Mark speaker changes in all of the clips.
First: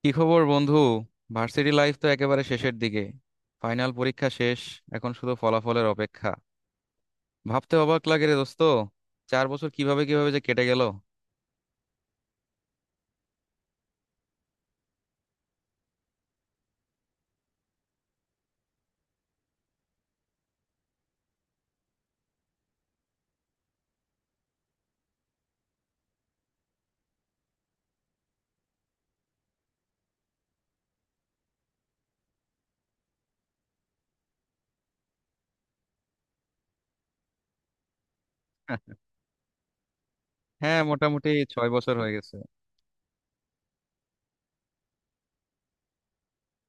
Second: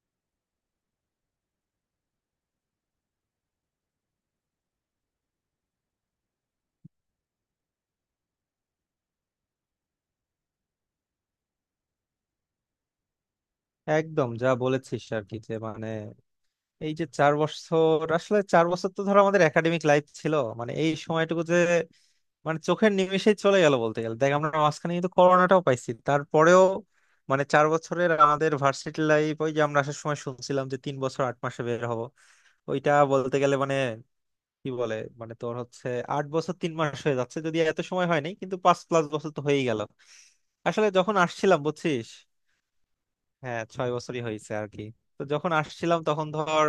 Speaker 1: কি খবর বন্ধু? ভার্সিটি লাইফ তো একেবারে শেষের দিকে। ফাইনাল পরীক্ষা শেষ। এখন শুধু ফলাফলের অপেক্ষা। ভাবতে অবাক লাগে রে দোস্ত, 4 বছর কিভাবে কিভাবে যে কেটে গেল।
Speaker 2: একদম যা বলেছিস আর কি যে মানে এই যে চার বছর, আসলে চার বছর তো ধরো আমাদের একাডেমিক লাইফ ছিল। মানে এই সময়টুকু যে মানে চোখের নিমেষেই চলে গেল বলতে গেলে। দেখ আমরা মাঝখানে কিন্তু করোনাটাও পাইছি, তারপরেও মানে চার বছরের আমাদের ভার্সিটি লাইফ। ওই যে আমরা আসার সময় শুনছিলাম যে 3 বছর 8 মাসে বের হব, ওইটা বলতে গেলে মানে কি বলে, মানে তোর হচ্ছে 8 বছর 3 মাস হয়ে যাচ্ছে, যদি এত সময় হয়নি কিন্তু পাঁচ প্লাস বছর তো হয়েই গেল।
Speaker 1: হ্যাঁ,
Speaker 2: আসলে যখন
Speaker 1: মোটামুটি
Speaker 2: আসছিলাম
Speaker 1: 6 বছর
Speaker 2: বুঝছিস,
Speaker 1: হয়ে গেছে।
Speaker 2: হ্যাঁ ছয় বছরই হয়েছে আর কি। তো যখন আসছিলাম তখন ধর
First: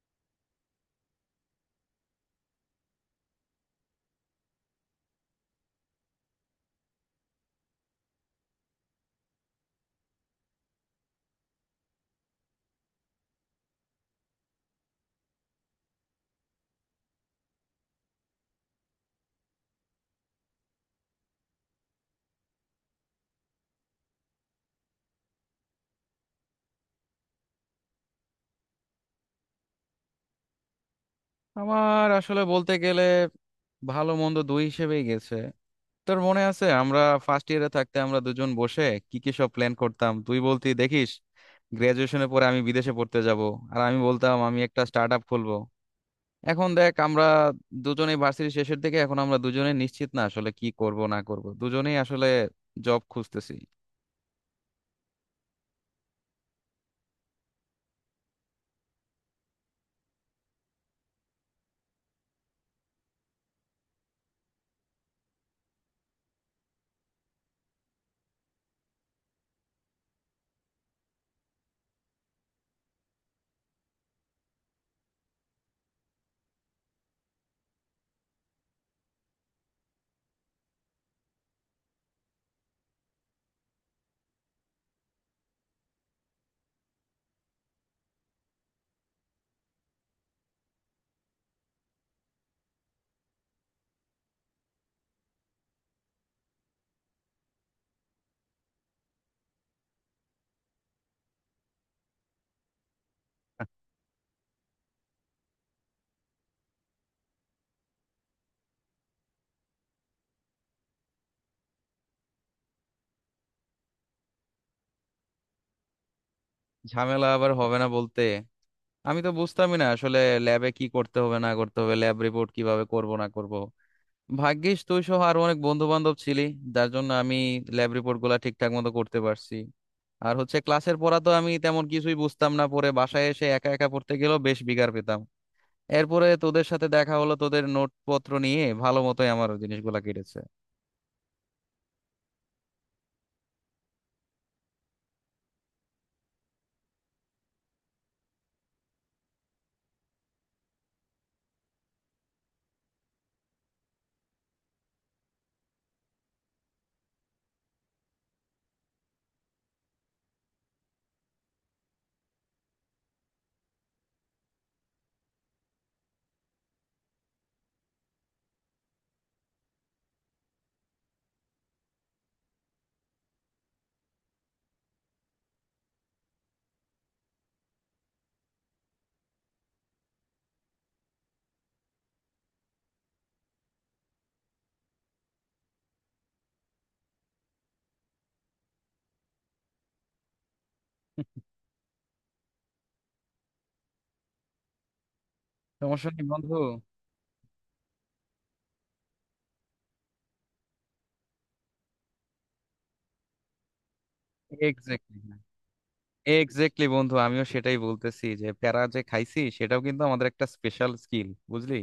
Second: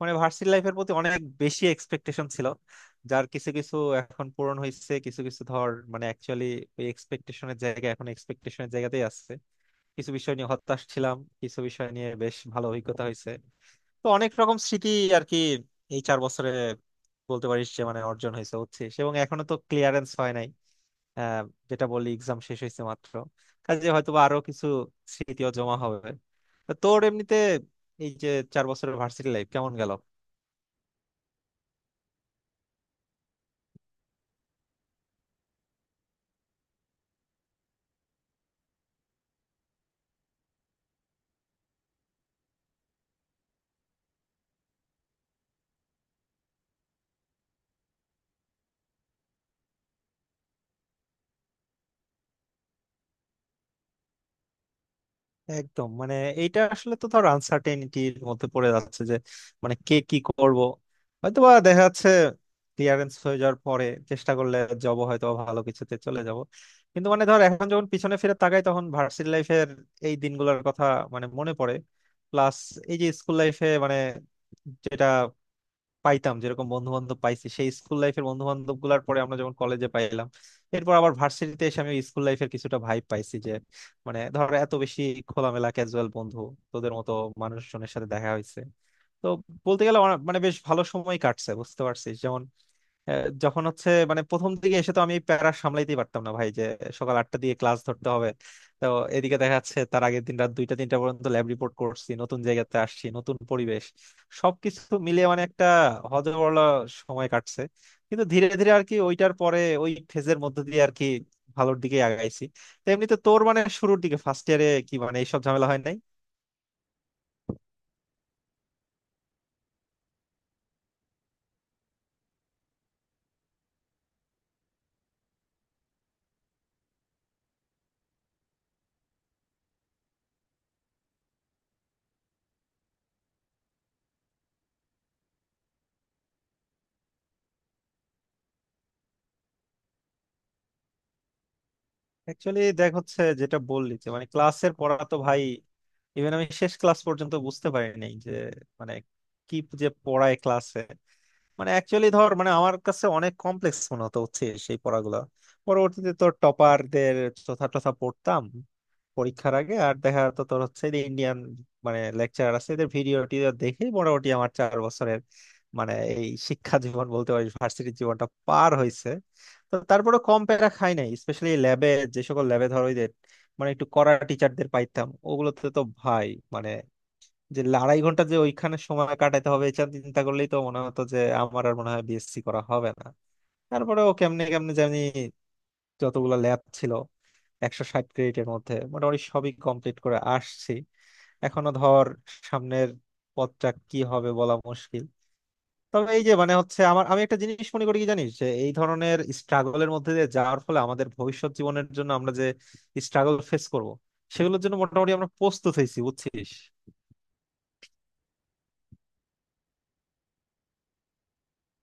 Speaker 2: মানে ভার্সিটি লাইফের প্রতি অনেক বেশি এক্সপেকটেশন ছিল, যার কিছু কিছু এখন পূরণ হয়েছে, কিছু কিছু ধর মানে অ্যাকচুয়ালি ওই এক্সপেকটেশনের জায়গা এখন এক্সপেকটেশনের জায়গাতেই আছে। কিছু বিষয় নিয়ে হতাশ ছিলাম, কিছু বিষয় নিয়ে বেশ ভালো অভিজ্ঞতা হয়েছে। তো অনেক রকম স্মৃতি আর কি এই চার বছরে, বলতে পারিস যে মানে অর্জন হয়েছে হচ্ছে, এবং এখনো তো ক্লিয়ারেন্স হয় নাই। আহ, যেটা বললি এক্সাম শেষ হয়েছে মাত্র, কাজে হয়তো বা আরো কিছু স্মৃতিও জমা হবে। তা তোর এমনিতে এই যে চার বছরের ভার্সিটি লাইফ কেমন গেল?
Speaker 1: আমার আসলে বলতে গেলে ভালো মন্দ দুই হিসেবেই গেছে। তোর মনে আছে, আমরা ফার্স্ট ইয়ারে থাকতে আমরা দুজন বসে কি কি সব প্ল্যান করতাম। তুই বলতি, দেখিস গ্রাজুয়েশনের পরে আমি বিদেশে পড়তে যাব, আর আমি বলতাম আমি একটা স্টার্ট আপ খুলবো। এখন দেখ আমরা দুজনেই ভার্সিটি শেষের দিকে, এখন আমরা দুজনেই নিশ্চিত না আসলে কি করব না করব, দুজনেই আসলে জব খুঁজতেছি।
Speaker 2: একদম মানে এইটা আসলে তো ধর আনসার্টেনিটির মধ্যে পড়ে যাচ্ছে যে মানে কে কি করব। হয়তোবা দেখা যাচ্ছে ক্লিয়ারেন্স হয়ে যাওয়ার পরে চেষ্টা করলে জব হয়তো ভালো কিছুতে চলে যাব, কিন্তু মানে ধর এখন যখন পিছনে ফিরে তাকাই তখন ভার্সিটি লাইফের এই দিনগুলোর কথা মানে মনে পড়ে। প্লাস এই যে স্কুল লাইফে মানে যেটা পাইতাম, যেরকম বন্ধু বান্ধব পাইছি সেই স্কুল লাইফের বন্ধু বান্ধব গুলার পরে আমরা যখন কলেজে পাইলাম, এরপর আবার ভার্সিটিতে এসে আমি স্কুল লাইফের কিছুটা ভাইব পাইছি। যে মানে ধরো এত বেশি খোলামেলা ক্যাজুয়াল বন্ধু, তোদের মতো মানুষজনের সাথে দেখা হয়েছে। তো বলতে গেলে মানে বেশ ভালো সময় কাটছে, বুঝতে পারছিস। যখন হচ্ছে মানে প্রথম দিকে এসে তো আমি প্যারা সামলাইতেই পারতাম না ভাই। যে সকাল 8টা দিয়ে ক্লাস ধরতে হবে, তো এদিকে দেখা যাচ্ছে তার আগের দিন রাত 2টা 3টা পর্যন্ত ল্যাব রিপোর্ট করছি, নতুন জায়গাতে আসছি, নতুন পরিবেশ, সবকিছু মিলিয়ে মানে একটা হজবলা সময় কাটছে। কিন্তু ধীরে ধীরে আর কি ওইটার পরে ওই ফেজের মধ্যে দিয়ে আর কি ভালোর দিকে আগাইছি। তো এমনিতে তোর মানে শুরুর দিকে ফার্স্ট ইয়ারে কি মানে এইসব ঝামেলা হয় নাই?
Speaker 1: ঝামেলা আবার হবে না বলতে! আমি তো বুঝতামই না আসলে ল্যাবে কি করতে হবে না করতে হবে, ল্যাব রিপোর্ট কিভাবে করব না করব। ভাগ্যিস তুই সহ আরো অনেক বন্ধু বান্ধব ছিলি, যার জন্য আমি ল্যাব রিপোর্ট গুলা ঠিকঠাক মতো করতে পারছি। আর হচ্ছে ক্লাসের পড়া তো আমি তেমন কিছুই বুঝতাম না, পরে বাসায় এসে একা একা পড়তে গেলেও বেশ বিগার পেতাম। এরপরে তোদের সাথে দেখা হলো, তোদের নোটপত্র নিয়ে ভালো মতোই আমার জিনিসগুলা কেটেছে।
Speaker 2: অ্যাকচুয়ালি দেখ হচ্ছে যেটা বললি যে মানে ক্লাসের পড়া তো ভাই, ইভেন আমি শেষ ক্লাস পর্যন্ত বুঝতে পারিনি যে মানে কি যে পড়ায় ক্লাসে। মানে অ্যাকচুয়ালি ধর মানে আমার কাছে অনেক কমপ্লেক্স মনে হতো হচ্ছে সেই পড়াগুলো। পরবর্তীতে তোর টপারদের চথা টথা পড়তাম পরীক্ষার আগে, আর দেখা যেত তোর হচ্ছে যে ইন্ডিয়ান মানে লেকচারার আছে এদের ভিডিও টিডিও দেখেই মোটামুটি আমার চার বছরের মানে এই শিক্ষা জীবন বলতে পারি ভার্সিটির জীবনটা পার হয়েছে। তো তারপরে কম প্যারা খাই নাই, স্পেশালি ল্যাবে। যে সকল ল্যাবে ধরো ওই যে মানে একটু কড়া টিচারদের পাইতাম ওগুলোতে তো ভাই মানে যে আড়াই ঘন্টা যে ওইখানে সময় কাটাতে হবে এটা চিন্তা করলেই তো মনে হতো যে আমার আর মনে হয় বিএসসি করা হবে না। তারপরেও কেমনে কেমনে জানি যতগুলো ল্যাব ছিল, 160 ক্রেডিটের মধ্যে মোটামুটি সবই কমপ্লিট করে আসছি। এখনো ধর সামনের পথটা কি হবে বলা মুশকিল।
Speaker 1: সমস্যা
Speaker 2: তবে এই
Speaker 1: নেই
Speaker 2: যে
Speaker 1: বন্ধু।
Speaker 2: মানে হচ্ছে আমার, আমি একটা জিনিস মনে করি কি জানিস, যে এই ধরনের স্ট্রাগলের মধ্যে দিয়ে যাওয়ার ফলে আমাদের ভবিষ্যৎ জীবনের জন্য আমরা যে স্ট্রাগল ফেস করব সেগুলোর জন্য মোটামুটি
Speaker 1: এক্স্যাক্টলি,
Speaker 2: আমরা প্রস্তুত হয়েছি, বুঝছিস।
Speaker 1: এক্স্যাক্টলি বন্ধু, আমিও সেটাই বলতেছি যে প্যারা যে খাইছি সেটাও কিন্তু আমাদের একটা স্পেশাল স্কিল বুঝলি।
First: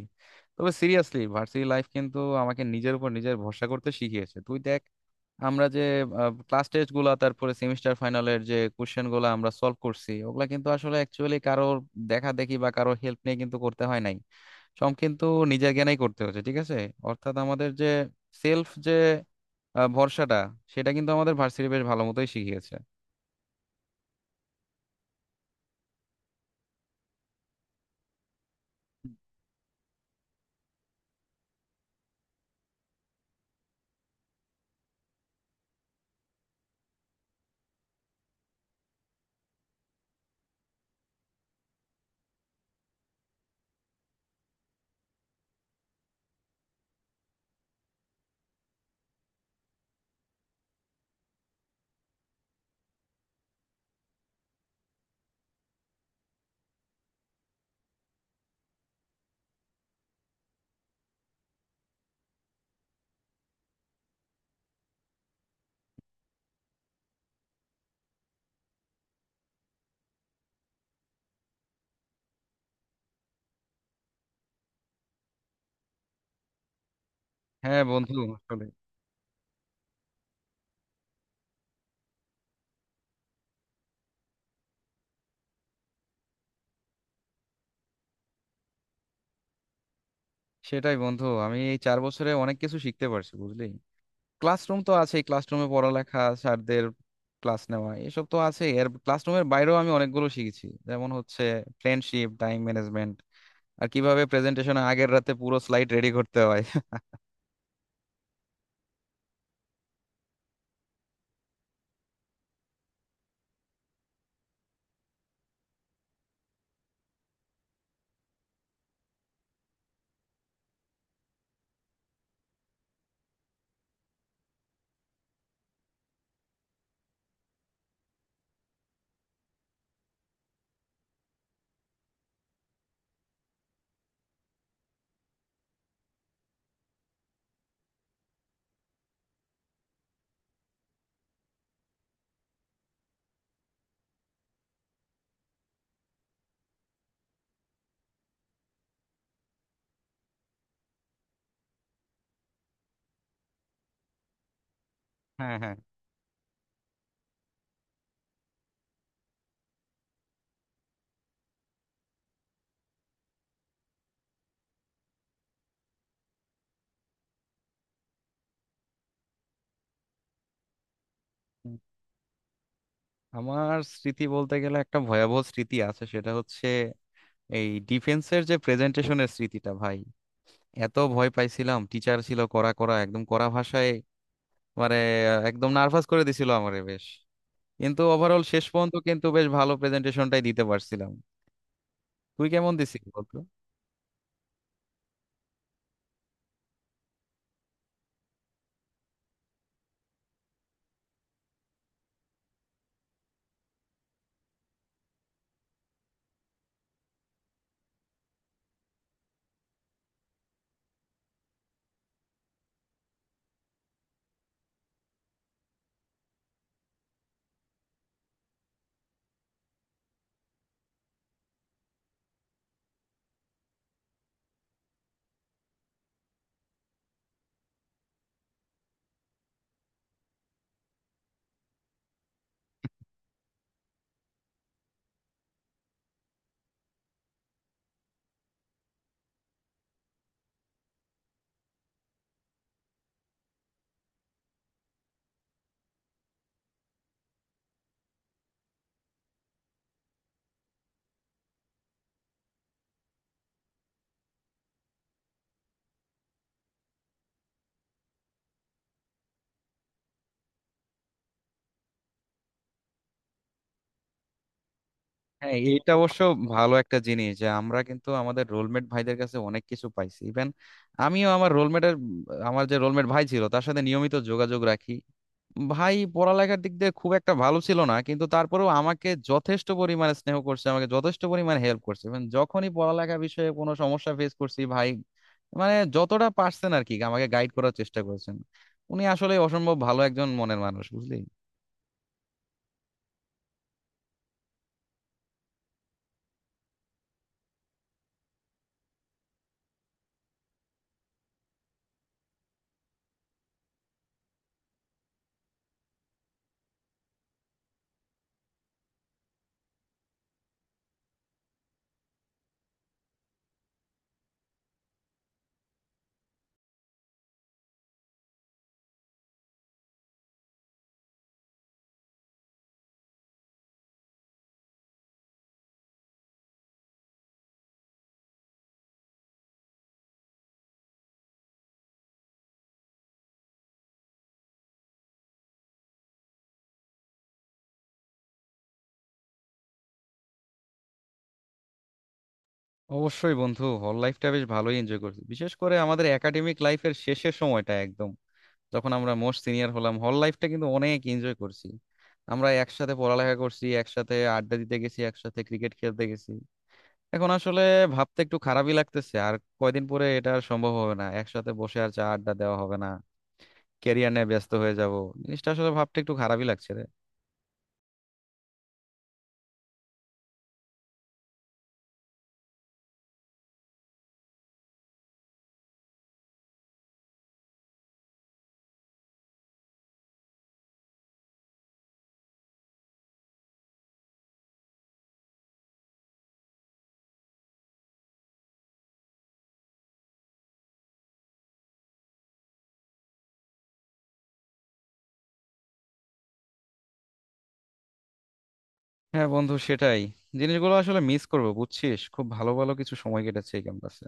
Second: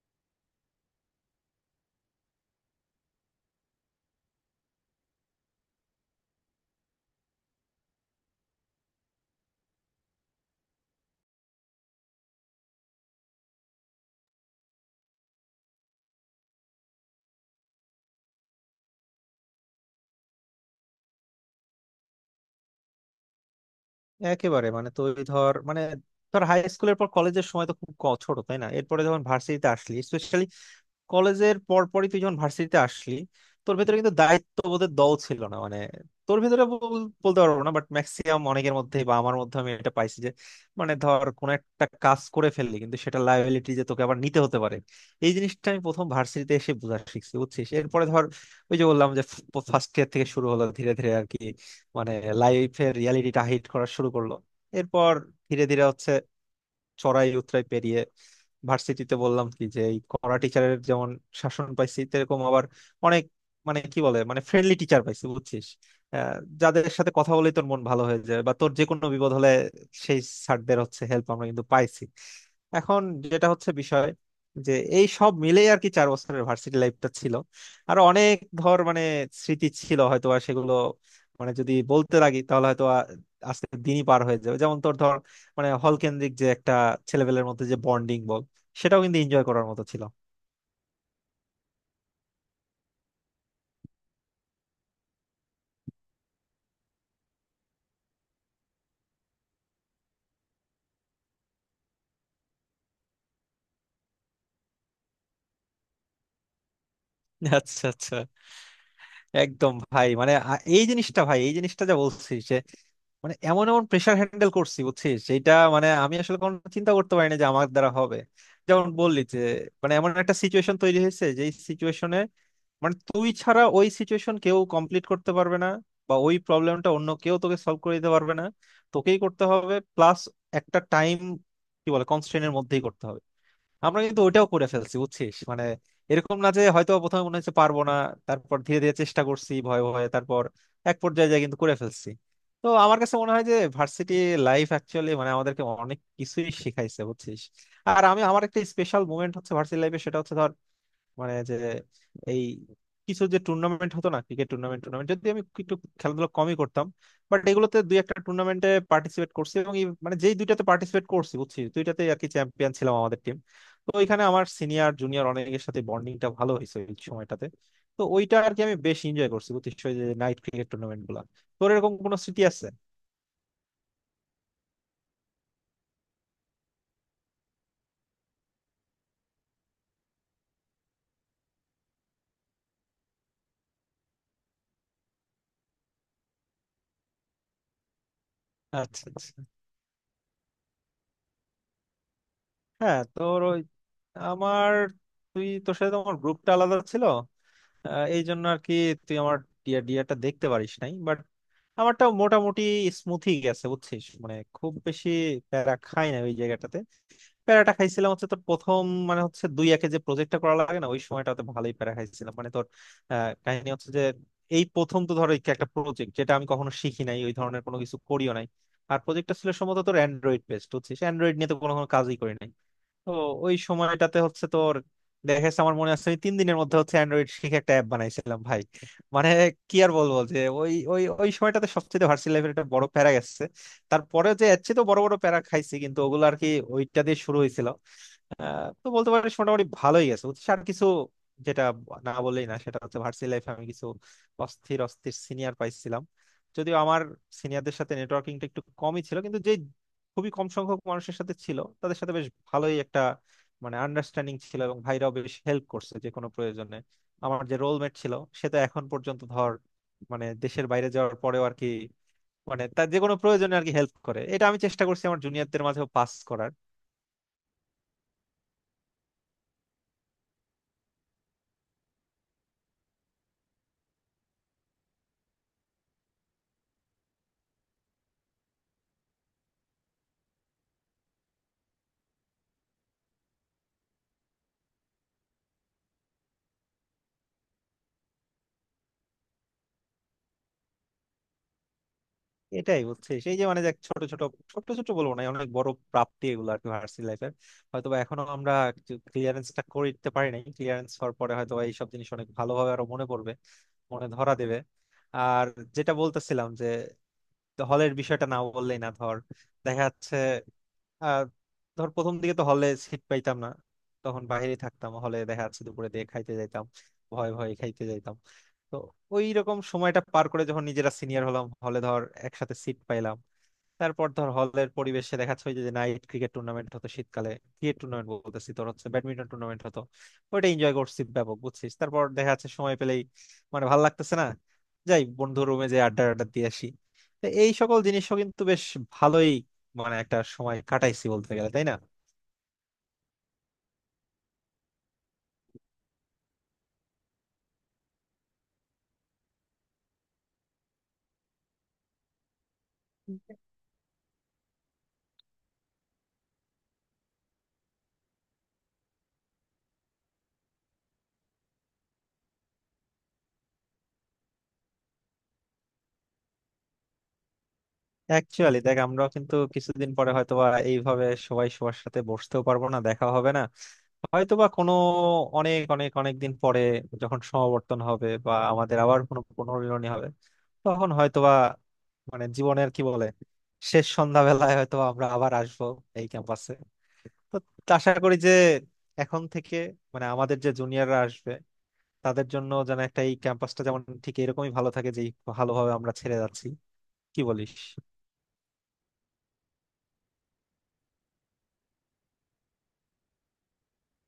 Speaker 1: তবে সিরিয়াসলি ভার্সিটি লাইফ কিন্তু আমাকে নিজের উপর নিজের ভরসা করতে শিখিয়েছে। তুই দেখ, আমরা যে ক্লাস টেস্ট গুলা, তারপরে সেমিস্টার ফাইনালের যে কোশ্চেন গুলা আমরা সলভ করছি, ওগুলা কিন্তু আসলে অ্যাকচুয়ালি কারোর দেখা দেখি বা কারোর হেল্প নিয়ে কিন্তু করতে হয় নাই। সব কিন্তু নিজের জ্ঞানেই করতে হচ্ছে, ঠিক আছে? অর্থাৎ আমাদের যে সেলফ যে ভরসাটা, সেটা কিন্তু আমাদের ভার্সিটি বেশ ভালো মতোই শিখিয়েছে।
Speaker 2: একেবারে মানে তুই ধর মানে ধর হাই স্কুলের পর কলেজের সময় তো খুব ছোট, তাই না? এরপরে যখন ভার্সিটিতে আসলি, কলেজের পরপরই তুই যখন ভার্সিটিতে আসলি, তোর ভেতরে কিন্তু দায়িত্ববোধের দল ছিল না। মানে তোর ভেতরে বলতে পারবো না, বাট ম্যাক্সিমাম অনেকের মধ্যে বা আমার মধ্যে আমি এটা পাইছি যে মানে ধর কোনো একটা কাজ করে ফেললি কিন্তু সেটা লাইবিলিটি যে তোকে আবার নিতে হতে পারে, এই জিনিসটা আমি প্রথম ভার্সিটিতে এসে বোঝা শিখছি, বুঝছিস। এরপরে ধর ওই যে বললাম যে ফার্স্ট ইয়ার থেকে শুরু হলো ধীরে ধীরে আর কি মানে লাইফের রিয়ালিটিটা হিট করা শুরু করলো। এরপর ধীরে ধীরে হচ্ছে চড়াই উতরাই পেরিয়ে ভার্সিটিতে বললাম কি যে এই কড়া টিচারের যেমন শাসন পাইছি, এরকম আবার অনেক মানে কি বলে মানে ফ্রেন্ডলি টিচার পাইছি, বুঝছিস। আহ, যাদের সাথে কথা বলেই তোর মন ভালো হয়ে যায়, বা তোর যে কোনো বিপদ হলে সেই স্যারদের হচ্ছে হেল্প আমরা কিন্তু পাইছি। এখন যেটা হচ্ছে বিষয় যে এই সব মিলেই আর কি চার বছরের ভার্সিটি লাইফটা ছিল।
Speaker 1: হ্যাঁ
Speaker 2: আর
Speaker 1: বন্ধু
Speaker 2: অনেক
Speaker 1: আসলে
Speaker 2: ধর মানে স্মৃতি ছিল হয়তো, আর সেগুলো মানে যদি বলতে লাগি তাহলে হয়তো আজকের দিনই পার হয়ে যাবে। যেমন তোর ধর মানে হল কেন্দ্রিক যে একটা ছেলেবেলের মধ্যে যে বন্ডিং বল, সেটাও কিন্তু এনজয় করার মতো ছিল।
Speaker 1: সেটাই। বন্ধু আমি এই 4 বছরে অনেক কিছু শিখতে পারছি বুঝলি। ক্লাসরুম তো আছেই, ক্লাসরুমে পড়ালেখা, স্যারদের ক্লাস নেওয়া, এসব তো আছে। এর ক্লাসরুমের বাইরেও আমি অনেকগুলো শিখেছি, যেমন হচ্ছে ফ্রেন্ডশিপ, টাইম ম্যানেজমেন্ট, আর কিভাবে প্রেজেন্টেশনের আগের রাতে পুরো স্লাইড রেডি করতে হয়।
Speaker 2: আচ্ছা, আচ্ছা। একদম ভাই মানে এই জিনিসটা ভাই, এই জিনিসটা যা বলছিস, মানে এমন এমন প্রেসার হ্যান্ডেল করছি বুঝছিস, সেটা মানে আমি আসলে কোনো চিন্তা করতে পারিনি যে আমার দ্বারা হবে। যেমন বললি যে মানে এমন একটা সিচুয়েশন তৈরি হয়েছে যে সিচুয়েশনে মানে তুই ছাড়া ওই সিচুয়েশন কেউ কমপ্লিট করতে পারবে না, বা ওই প্রবলেমটা অন্য কেউ তোকে সলভ করে দিতে পারবে না, তোকেই করতে হবে। প্লাস একটা টাইম কি বলে কনস্ট্রেনের মধ্যেই করতে হবে, আমরা কিন্তু ওইটাও করে ফেলছি, বুঝছিস। মানে এরকম না যে হয়তো প্রথমে মনে হচ্ছে পারবো না, তারপর ধীরে ধীরে চেষ্টা করছি ভয়ে ভয়ে, তারপর এক পর্যায়ে যায় কিন্তু করে ফেলছি। তো আমার কাছে মনে হয় যে ভার্সিটি লাইফ অ্যাকচুয়ালি মানে আমাদেরকে অনেক কিছুই শিখাইছে, বুঝছিস। আর আমি, আমার একটা স্পেশাল মুমেন্ট হচ্ছে ভার্সিটি লাইফে সেটা হচ্ছে ধর মানে যে এই কিছু যে টুর্নামেন্ট হতো না, ক্রিকেট টুর্নামেন্ট, যদি আমি
Speaker 1: হ্যাঁ, হ্যাঁ,
Speaker 2: একটু, খেলাধুলা কমই করতাম বাট এগুলোতে দুই একটা টুর্নামেন্টে পার্টিসিপেট করছি, এবং মানে যেই দুইটাতে পার্টিসিপেট করছি বুঝছি দুইটাতে আর কি চ্যাম্পিয়ন ছিলাম আমাদের টিম। তো ওইখানে আমার সিনিয়র জুনিয়র অনেকের সাথে বন্ডিংটা ভালো হয়েছে ওই সময়টাতে। তো ওইটা আর কি আমি বেশ এনজয় করছি, বুঝছিস, ওই যে নাইট ক্রিকেট টুর্নামেন্ট গুলা। তোর এরকম কোনো স্মৃতি আছে?
Speaker 1: আমার স্মৃতি বলতে গেলে একটা ভয়াবহ স্মৃতি আছে, সেটা হচ্ছে এই ডিফেন্সের যে প্রেজেন্টেশনের স্মৃতিটা ভাই। এত ভয় পাইছিলাম! টিচার ছিল কড়া, কড়া একদম, কড়া ভাষায় মানে একদম নার্ভাস করে দিছিল আমারে বেশ। কিন্তু ওভারঅল শেষ পর্যন্ত
Speaker 2: আচ্ছা,
Speaker 1: কিন্তু
Speaker 2: আচ্ছা।
Speaker 1: বেশ ভালো প্রেজেন্টেশনটাই দিতে পারছিলাম। তুই কেমন
Speaker 2: হ্যাঁ
Speaker 1: দিছিস বলতো?
Speaker 2: তোর ওই, আমার, তুই তোর সাথে তো আমার গ্রুপটা আলাদা ছিল, এই জন্য আর কি তুই আমার ডিয়াটা দেখতে পারিস নাই বাট আমারটাও মোটামুটি স্মুথি গেছে, বুঝছিস, মানে খুব বেশি প্যারা খাই না ওই জায়গাটাতে। প্যারাটা খাইছিলাম হচ্ছে তোর প্রথম মানে হচ্ছে দুই একে যে প্রজেক্টটা করা লাগে না, ওই সময়টাতে ভালোই প্যারা খাইছিলাম মানে তোর। কাহিনী হচ্ছে যে এই প্রথম তো ধর এই একটা প্রজেক্ট যেটা আমি কখনো শিখি নাই, ওই ধরনের কোনো কিছু করিও নাই। আর প্রজেক্টটা ছিল সম্ভবত তোর অ্যান্ড্রয়েড বেসড, বুঝছিস, অ্যান্ড্রয়েড নিয়ে তো কোনো কোনো কাজই করি নাই। তো ওই সময়টাতে হচ্ছে তোর দেখা যাচ্ছে আমার মনে আছে আমি 3 দিনের মধ্যে হচ্ছে অ্যান্ড্রয়েড শিখে একটা অ্যাপ বানাইছিলাম ভাই। মানে কি আর বলবো যে ওই ওই ওই সময়টাতে সবচেয়ে ভার্সিটি লাইফের একটা বড় প্যারা গেছে। তারপরে যে এর চেয়ে তো বড় বড় প্যারা খাইছি কিন্তু ওগুলো আর কি, ওইটা দিয়ে শুরু হয়েছিল। তো বলতে পারিস মোটামুটি ভালোই গেছে, বুঝছিস। আর কিছু যেটা না বললেই না সেটা হচ্ছে ভার্সিটি লাইফে আমি কিছু অস্থির অস্থির সিনিয়র পাইছিলাম। যদিও আমার সিনিয়রদের সাথে নেটওয়ার্কিংটা একটু কমই ছিল, কিন্তু যে খুবই কম সংখ্যক মানুষের সাথে ছিল তাদের সাথে বেশ ভালোই একটা মানে আন্ডারস্ট্যান্ডিং ছিল, এবং ভাইরাও বেশ হেল্প করছে যে কোনো প্রয়োজনে। আমার যে রোলমেট ছিল সে তো এখন পর্যন্ত ধর মানে দেশের বাইরে যাওয়ার পরেও আর কি মানে তার যে কোনো প্রয়োজনে আর কি হেল্প করে, এটা আমি চেষ্টা করছি আমার
Speaker 1: হ্যাঁ,
Speaker 2: জুনিয়রদের মাঝেও
Speaker 1: এইটা
Speaker 2: পাস
Speaker 1: অবশ্য
Speaker 2: করার।
Speaker 1: ভালো একটা জিনিস যে আমরা কিন্তু আমাদের রোলমেট ভাইদের কাছে অনেক কিছু পাইছি। ইভেন আমিও আমার রোলমেটের, আমার যে রোলমেট ভাই ছিল তার সাথে নিয়মিত যোগাযোগ রাখি। ভাই পড়ালেখার দিক দিয়ে খুব একটা ভালো ছিল না, কিন্তু তারপরেও আমাকে যথেষ্ট পরিমাণে স্নেহ করছে, আমাকে যথেষ্ট পরিমাণে হেল্প করছে। মানে যখনই পড়ালেখা বিষয়ে কোনো সমস্যা ফেস করছি ভাই মানে যতটা পারছেন আর কি আমাকে গাইড করার চেষ্টা করেছেন। উনি আসলে অসম্ভব ভালো একজন মনের মানুষ বুঝলি।
Speaker 2: এটাই হচ্ছে সেই যে মানে দেখ, ছোট ছোট বলবো না, অনেক বড় প্রাপ্তি এগুলো আর কি ভার্সিটি লাইফের। হয়তো বা এখনো আমরা ক্লিয়ারেন্সটা করে দিতে পারি নাই, ক্লিয়ারেন্স হওয়ার পরে হয়তো বা এইসব জিনিস অনেক ভালোভাবে আরো মনে পড়বে, মনে ধরা দেবে। আর যেটা বলতেছিলাম যে হলের বিষয়টা না বললেই না। ধর দেখা যাচ্ছে আহ ধর প্রথম দিকে তো হলে সিট পাইতাম না, তখন বাইরে থাকতাম, হলে দেখা যাচ্ছে দুপুরে দিয়ে খাইতে যাইতাম, ভয়ে ভয়ে খাইতে যাইতাম। তো ওই রকম সময়টা পার করে যখন নিজেরা সিনিয়র হলাম হলে, ধর একসাথে সিট পাইলাম। তারপর ধর হলের পরিবেশে দেখাচ্ছে ওই যে নাইট ক্রিকেট টুর্নামেন্ট হতো শীতকালে, ক্রিকেট টুর্নামেন্ট বলতেছি, তোর হচ্ছে ব্যাডমিন্টন টুর্নামেন্ট হতো, ওইটা এনজয় করছি ব্যাপক, বুঝছিস। তারপর দেখা যাচ্ছে সময় পেলেই মানে ভালো লাগতেছে না, যাই বন্ধু রুমে, যে আড্ডা আড্ডা দিয়ে আসি। তো এই সকল জিনিসও কিন্তু বেশ ভালোই মানে একটা সময় কাটাইছি বলতে গেলে, তাই না?
Speaker 1: অবশ্যই বন্ধু, হল লাইফটা বেশ ভালোই এনজয় করছি, বিশেষ করে আমাদের একাডেমিক লাইফের শেষের সময়টা একদম, যখন আমরা মোস্ট সিনিয়র হলাম হল লাইফটা কিন্তু অনেক এনজয় করছি। আমরা একসাথে পড়ালেখা করছি, একসাথে আড্ডা দিতে গেছি, একসাথে ক্রিকেট খেলতে গেছি। এখন আসলে ভাবতে একটু খারাপই লাগতেছে, আর কয়দিন পরে এটা আর সম্ভব হবে না, একসাথে বসে আর চা আড্ডা দেওয়া হবে না, ক্যারিয়ার নিয়ে ব্যস্ত হয়ে যাব। জিনিসটা আসলে ভাবতে একটু খারাপই লাগছে রে।
Speaker 2: অ্যাকচুয়ালি দেখ আমরাও কিন্তু কিছুদিন পরে হয়তোবা এইভাবে সবাই সবার সাথে বসতেও পারবো না, দেখা হবে না। হয়তোবা কোনো অনেক অনেক অনেক দিন পরে যখন সমাবর্তন হবে বা আমাদের আবার কোনো পুনর্মিলনী হবে, তখন হয়তোবা মানে জীবনের কি বলে শেষ সন্ধ্যাবেলায় হয়তো আমরা আবার আসবো এই ক্যাম্পাসে। তো আশা করি যে এখন থেকে মানে আমাদের যে জুনিয়ররা আসবে, তাদের জন্য যেন একটা এই ক্যাম্পাসটা যেমন ঠিক এরকমই ভালো থাকে, যেই ভালোভাবে আমরা ছেড়ে যাচ্ছি। কি বলিস?
Speaker 1: হ্যাঁ বন্ধু সেটাই, জিনিসগুলো আসলে মিস করবো বুঝছিস। খুব ভালো ভালো কিছু সময় কেটেছে এই ক্যাম্পাসে।